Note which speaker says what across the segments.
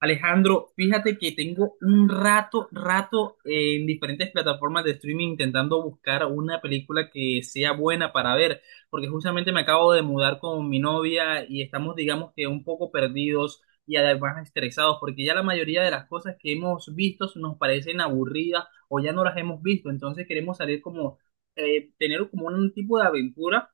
Speaker 1: Alejandro, fíjate que tengo un rato, en diferentes plataformas de streaming intentando buscar una película que sea buena para ver, porque justamente me acabo de mudar con mi novia y estamos, digamos que un poco perdidos y además estresados, porque ya la mayoría de las cosas que hemos visto nos parecen aburridas o ya no las hemos visto, entonces queremos salir como, tener como un tipo de aventura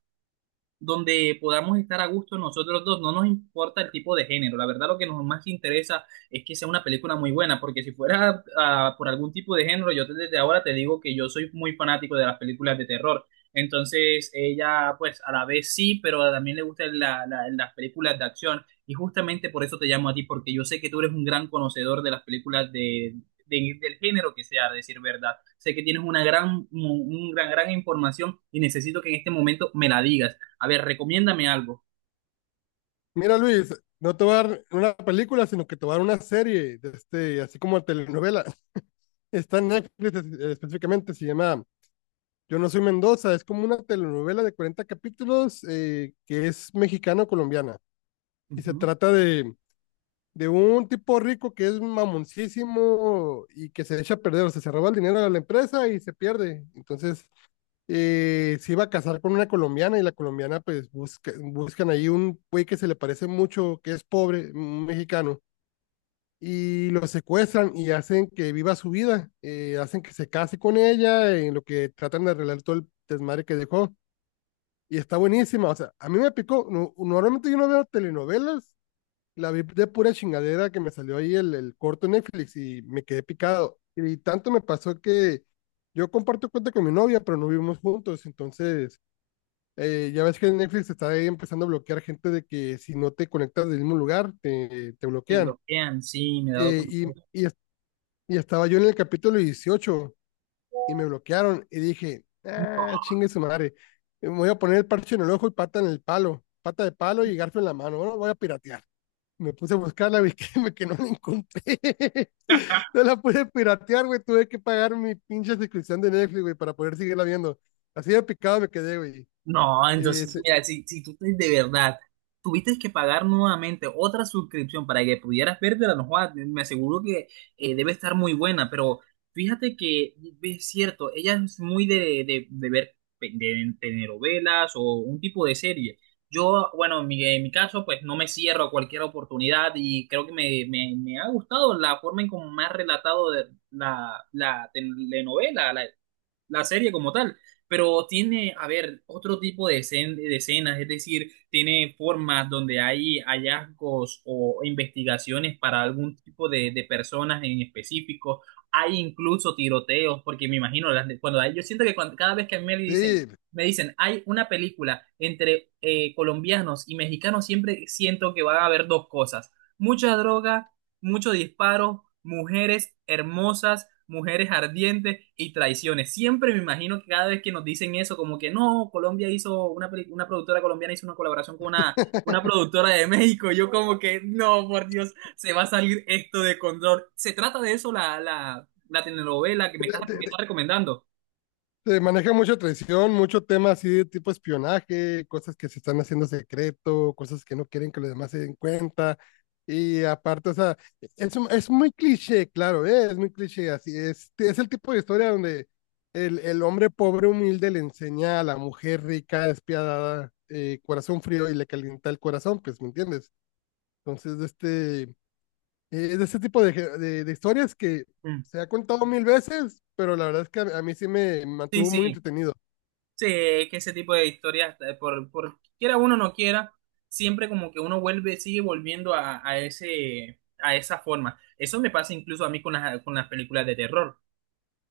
Speaker 1: donde podamos estar a gusto nosotros dos. No nos importa el tipo de género. La verdad, lo que nos más interesa es que sea una película muy buena, porque si fuera por algún tipo de género, desde ahora te digo que yo soy muy fanático de las películas de terror. Entonces, ella, pues, a la vez sí, pero también le gustan las películas de acción. Y justamente por eso te llamo a ti, porque yo sé que tú eres un gran conocedor de las películas de, del género que sea, a decir verdad. Sé que tienes una gran, un gran, gran información y necesito que en este momento me la digas. A ver, recomiéndame algo.
Speaker 2: Mira, Luis, no te va a dar una película, sino que te va a dar una serie, de este, así como telenovela. Está en Netflix, específicamente, se llama Yo no soy Mendoza. Es como una telenovela de 40 capítulos, que es mexicano-colombiana. Y se
Speaker 1: Ujú.
Speaker 2: trata de un tipo rico que es mamoncísimo y que se echa a perder, o sea, se roba el dinero de la empresa y se pierde. Entonces, se iba a casar con una colombiana y la colombiana, pues, buscan ahí un güey que se le parece mucho, que es pobre, un mexicano y lo secuestran y hacen que viva su vida, hacen que se case con ella, en lo que tratan de arreglar todo el desmadre que dejó. Y está buenísima, o sea, a mí me picó, normalmente yo no veo telenovelas, la vi de pura chingadera que me salió ahí el corto en Netflix y me quedé picado. Y tanto me pasó que yo comparto cuenta con mi novia, pero no vivimos juntos, entonces ya ves que en Netflix está ahí empezando a bloquear gente de que si no te conectas del mismo lugar, te
Speaker 1: Me
Speaker 2: bloquean.
Speaker 1: bloquean, sí, me he dado
Speaker 2: Eh, y,
Speaker 1: cuenta.
Speaker 2: y y estaba yo en el capítulo 18 y me bloquearon y dije,
Speaker 1: No,
Speaker 2: ah, chingue su madre, me voy a poner el parche en el ojo y pata en el palo, pata de palo y garfio en la mano, bueno, voy a piratear. Me puse a buscarla vi que, que no la encontré. No la pude piratear, güey. Tuve que pagar mi pinche suscripción de Netflix, güey, para poder seguirla viendo. Así de picado me quedé, güey.
Speaker 1: no,
Speaker 2: Eh,
Speaker 1: entonces,
Speaker 2: se-
Speaker 1: mira, si de verdad tuviste que pagar nuevamente otra suscripción para que pudieras vértela, no jodas, me aseguro que debe estar muy buena, pero fíjate que es cierto, ella es muy de, de ver de telenovelas o un tipo de serie. Yo, bueno, en mi caso, pues no me cierro a cualquier oportunidad y creo que me, me ha gustado la forma en cómo me ha relatado de la, la telenovela, la serie como tal, pero tiene, a ver, otro tipo de, de escenas, es decir, tiene formas donde hay hallazgos o investigaciones para algún tipo de personas en específico, hay incluso tiroteos, porque me imagino, cuando yo siento que cada vez que a mí
Speaker 2: sí,
Speaker 1: me dicen, hay una película entre colombianos y mexicanos, siempre siento que va a haber dos cosas, mucha droga, muchos disparos, mujeres hermosas, mujeres ardientes y traiciones. Siempre me imagino que cada vez que nos dicen eso, como que no, Colombia hizo, una, una productora colombiana hizo una colaboración con una productora de México, yo como que no, por Dios, se va a salir esto de control. ¿Se trata de eso la telenovela que me estás recomendando?
Speaker 2: se maneja mucha traición, mucho tema así de tipo espionaje, cosas que se están haciendo secreto, cosas que no quieren que los demás se den cuenta. Y aparte, o sea, es muy cliché, claro, ¿eh? Es muy cliché. Así es el tipo de historia donde el hombre pobre humilde le enseña a la mujer rica, despiadada, corazón frío y le calienta el corazón, pues, ¿me entiendes? Entonces, de este, es de este tipo de, ge- de historias que
Speaker 1: Mm.
Speaker 2: se ha contado mil veces, pero la verdad es que a mí sí me
Speaker 1: Sí,
Speaker 2: mantuvo muy
Speaker 1: sí.
Speaker 2: entretenido.
Speaker 1: Sí, es que ese tipo de historias, por quiera uno o no quiera, siempre como que uno vuelve, sigue volviendo a ese, a esa forma. Eso me pasa incluso a mí con las películas de terror,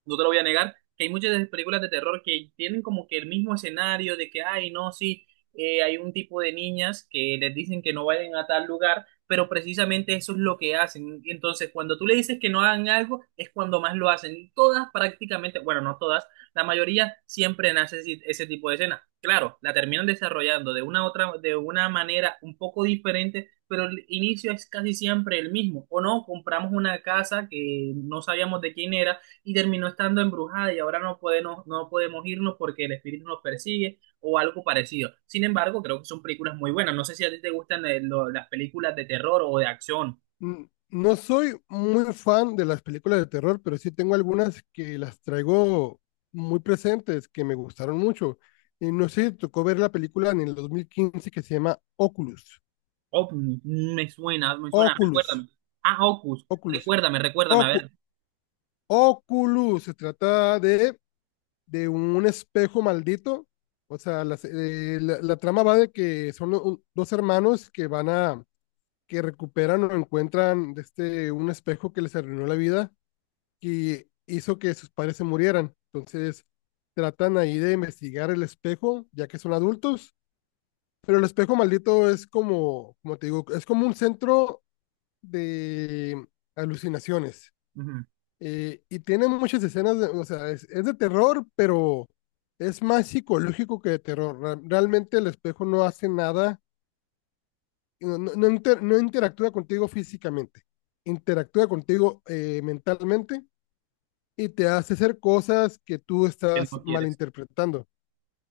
Speaker 1: no te lo voy a negar, que hay muchas películas de terror que tienen como que el mismo escenario de que, ay, no, sí, hay un tipo de niñas que les dicen que no vayan a tal lugar, pero precisamente eso es lo que hacen. Y entonces, cuando tú le dices que no hagan algo, es cuando más lo hacen. Y todas prácticamente, bueno, no todas, la mayoría siempre nace ese, ese tipo de escena. Claro, la terminan desarrollando de una otra, de una manera un poco diferente, pero el inicio es casi siempre el mismo. O no, compramos una casa que no sabíamos de quién era y terminó estando embrujada y ahora no podemos, no podemos irnos porque el espíritu nos persigue o algo parecido. Sin embargo, creo que son películas muy buenas. No sé si a ti te gustan las películas de terror o de acción.
Speaker 2: Mm, no soy muy fan de las películas de terror, pero sí tengo algunas que las traigo muy presentes, que me gustaron mucho. Y no sé si te tocó ver la película en el 2015 que se llama Oculus.
Speaker 1: Oh, mm, me suena,
Speaker 2: Oculus,
Speaker 1: recuérdame. Ah, Hocus,
Speaker 2: Oculus,
Speaker 1: recuérdame, recuérdame, a
Speaker 2: Ocu-
Speaker 1: ver.
Speaker 2: Oculus. Se trata de un espejo maldito. O sea, la trama va de que son dos hermanos que que recuperan o encuentran este, un espejo que les arruinó la vida, que hizo que sus padres se murieran. Entonces tratan ahí de investigar el espejo, ya que son adultos, pero el espejo maldito es como, como te digo, es como un centro de alucinaciones.
Speaker 1: Ujú.
Speaker 2: Y tiene muchas escenas, o sea, es de terror, pero es más psicológico que de terror. Realmente el espejo no hace nada, no interactúa contigo físicamente, interactúa contigo mentalmente y te hace hacer cosas que tú
Speaker 1: ¿Qué
Speaker 2: estás
Speaker 1: no quieres?
Speaker 2: malinterpretando.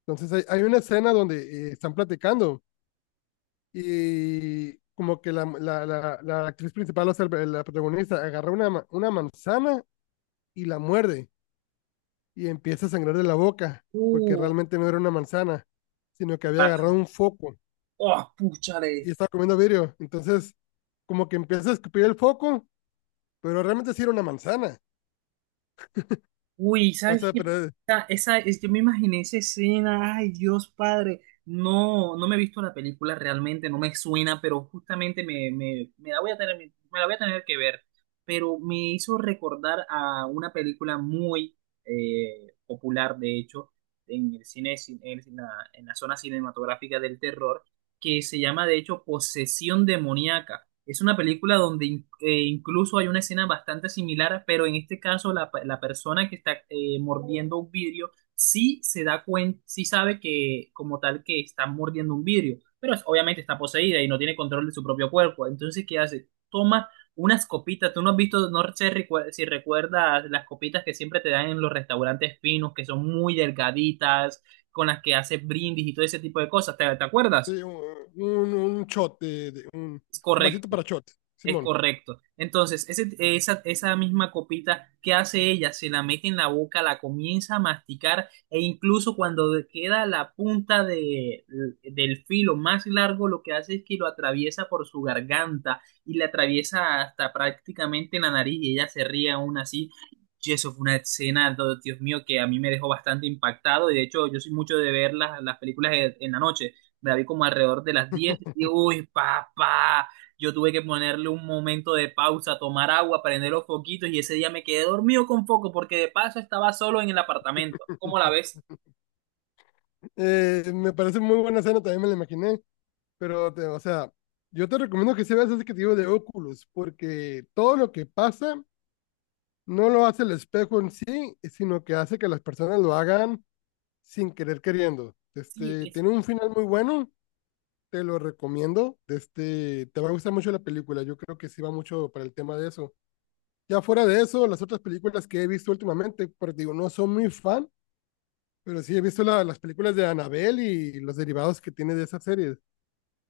Speaker 2: Entonces hay una escena donde están platicando y como que la actriz principal, o sea, la protagonista, agarra una manzana y la muerde y empieza a sangrar de la boca porque
Speaker 1: Uh,
Speaker 2: realmente no era una manzana, sino que había agarrado
Speaker 1: así.
Speaker 2: un foco
Speaker 1: Oh, púchale.
Speaker 2: y estaba comiendo vidrio. Entonces, como que empieza a escupir el foco, pero realmente sí era una manzana.
Speaker 1: Uy,
Speaker 2: O
Speaker 1: ¿sabes
Speaker 2: sea,
Speaker 1: qué?
Speaker 2: pero
Speaker 1: Esa, yo me imaginé esa escena, ay Dios Padre, no, no me he visto la película realmente, no me suena, pero justamente me, me la voy a tener, me la voy a tener que ver, pero me hizo recordar a una película muy popular, de hecho, en el cine, en la, en la zona cinematográfica del terror, que se llama de hecho Posesión Demoníaca. Es una película donde incluso hay una escena bastante similar, pero en este caso la, la persona que está mordiendo un vidrio sí se da cuenta, sí sabe que como tal que está mordiendo un vidrio, pero obviamente está poseída y no tiene control de su propio cuerpo. Entonces, ¿qué hace? Toma unas copitas. Tú no has visto, no sé si recuerdas las copitas que siempre te dan en los restaurantes finos, que son muy delgaditas, con las que haces brindis y todo ese tipo de cosas. ¿Te, te acuerdas?
Speaker 2: sí, un shot, de, de- un,
Speaker 1: Es
Speaker 2: un vasito
Speaker 1: correcto.
Speaker 2: para shot,
Speaker 1: Es
Speaker 2: Simón.
Speaker 1: correcto. Entonces, esa, esa misma copita, ¿qué hace ella? Se la mete en la boca, la comienza a masticar e incluso cuando queda la punta de, del filo más largo, lo que hace es que lo atraviesa por su garganta y le atraviesa hasta prácticamente la nariz y ella se ríe aún así. Y eso fue una escena, Dios mío, que a mí me dejó bastante impactado y de hecho yo soy mucho de ver las películas en la noche. Me la vi como alrededor de las 10 y uy, papá. Yo tuve que ponerle un momento de pausa, tomar agua, prender los foquitos y ese día me quedé dormido con foco porque de paso estaba solo en el apartamento. ¿Cómo la ves?
Speaker 2: Me parece muy buena escena, también me la imaginé, pero, o sea, yo te recomiendo que se veas ese que te digo de Oculus, porque todo lo que pasa no lo hace el espejo en sí, sino que hace que las personas lo hagan sin querer queriendo.
Speaker 1: Sí,
Speaker 2: Este, tiene un final muy bueno, te lo recomiendo. Este, te va a gustar mucho la película, yo creo que sí va mucho para el tema de eso. Ya fuera de eso, las otras películas que he visto últimamente, pues digo, no soy muy fan, pero sí he visto las películas de Annabelle y los derivados que tiene de esas series.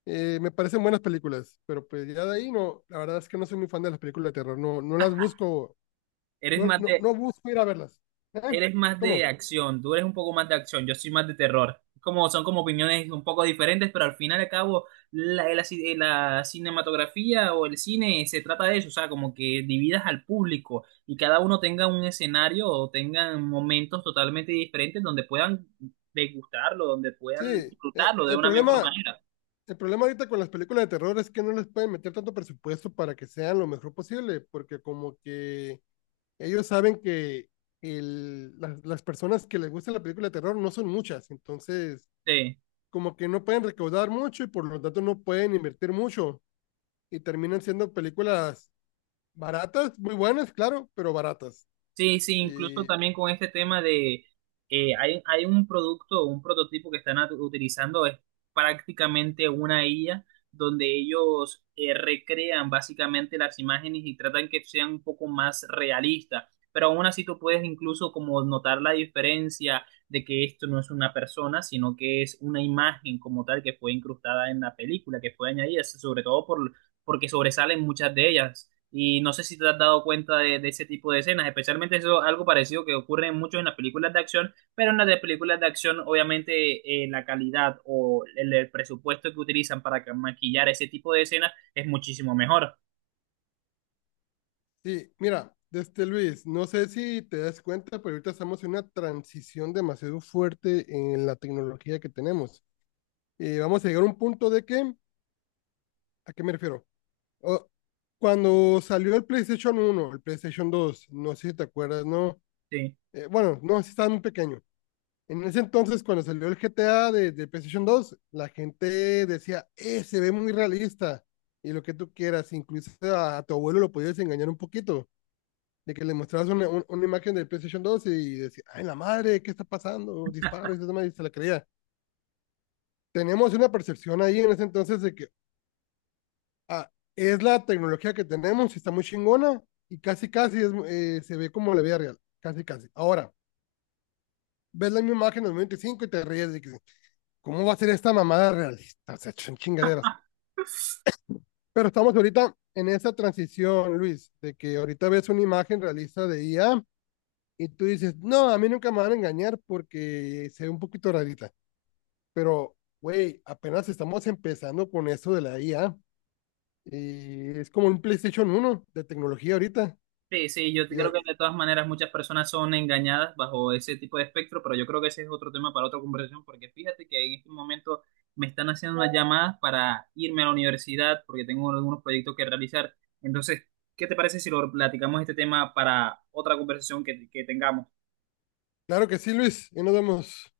Speaker 2: Me parecen buenas películas, pero pues ya de ahí no, la verdad es que no soy muy fan de las películas de terror, no, no las busco,
Speaker 1: eres
Speaker 2: no,
Speaker 1: más
Speaker 2: no,
Speaker 1: de,
Speaker 2: no busco ir a verlas. ¿Eh?
Speaker 1: eres más de
Speaker 2: ¿Cómo?
Speaker 1: acción, tú eres un poco más de acción, yo soy más de terror. Como, son como opiniones un poco diferentes, pero al final y al cabo la, la cinematografía o el cine se trata de eso, o sea, como que dividas al público y cada uno tenga un escenario o tengan momentos totalmente diferentes donde puedan degustarlo, donde
Speaker 2: Sí,
Speaker 1: puedan
Speaker 2: eh,
Speaker 1: disfrutarlo de
Speaker 2: el
Speaker 1: una mejor
Speaker 2: problema,
Speaker 1: manera.
Speaker 2: el problema ahorita con las películas de terror es que no les pueden meter tanto presupuesto para que sean lo mejor posible, porque como que ellos saben que las personas que les gusta la película de terror no son muchas, entonces
Speaker 1: Sí.
Speaker 2: como que no pueden recaudar mucho y por lo tanto no pueden invertir mucho y terminan siendo películas baratas, muy buenas, claro, pero baratas.
Speaker 1: Sí, sí, incluso
Speaker 2: Y
Speaker 1: también con este tema de, hay, hay un producto, un prototipo que están utilizando, es prácticamente una IA, donde ellos recrean básicamente las imágenes y tratan que sean un poco más realistas, pero aún así tú puedes incluso como notar la diferencia de que esto no es una persona, sino que es una imagen como tal que fue incrustada en la película, que fue añadida, sobre todo por, porque sobresalen muchas de ellas. Y no sé si te has dado cuenta de ese tipo de escenas, especialmente eso, algo parecido que ocurre mucho en las películas de acción, pero en las de películas de acción, obviamente, la calidad o el presupuesto que utilizan para maquillar ese tipo de escenas es muchísimo mejor.
Speaker 2: sí, mira, este Luis, no sé si te das cuenta, pero ahorita estamos en una transición demasiado fuerte en la tecnología que tenemos. Y vamos a llegar a un punto de que, ¿a qué me refiero? o- Cuando salió el PlayStation 1, el PlayStation 2, no sé si te acuerdas, ¿no?
Speaker 1: Sí.
Speaker 2: Bueno, no, sí estaba muy pequeño. En ese entonces, cuando salió el GTA de PlayStation 2, la gente decía, se ve muy realista. Y lo que tú quieras, incluso a tu abuelo lo podías engañar un poquito, de que le mostrabas una imagen del PlayStation 2 y decía, ay, la madre, ¿qué está pasando? Disparo, y eso demás, y se la creía. Tenemos una percepción ahí en ese entonces de que, ah, es la tecnología que tenemos, está muy chingona y casi casi es, se ve como la vida real, casi casi. Ahora, ves la misma imagen del 95 y cinco y te ríes de que, ¿cómo va a ser esta mamada realista? O sea, son chingaderas. Pero estamos ahorita en esa transición, Luis, de que ahorita ves una imagen realista de IA y tú dices, no, a mí nunca me van a engañar porque se ve un poquito rarita. Pero, güey, apenas estamos empezando con eso de la IA. Y es como un PlayStation 1 de tecnología ahorita.
Speaker 1: Sí, sí, yo
Speaker 2: Y,
Speaker 1: creo que de todas maneras muchas personas son engañadas bajo ese tipo de espectro, pero yo creo que ese es otro tema para otra conversación, porque fíjate que en este momento me están haciendo unas llamadas para irme a la universidad, porque tengo algunos proyectos que realizar. Entonces, ¿qué te parece si lo platicamos este tema para otra conversación que tengamos?
Speaker 2: Claro que sí, Luis, y nos vemos.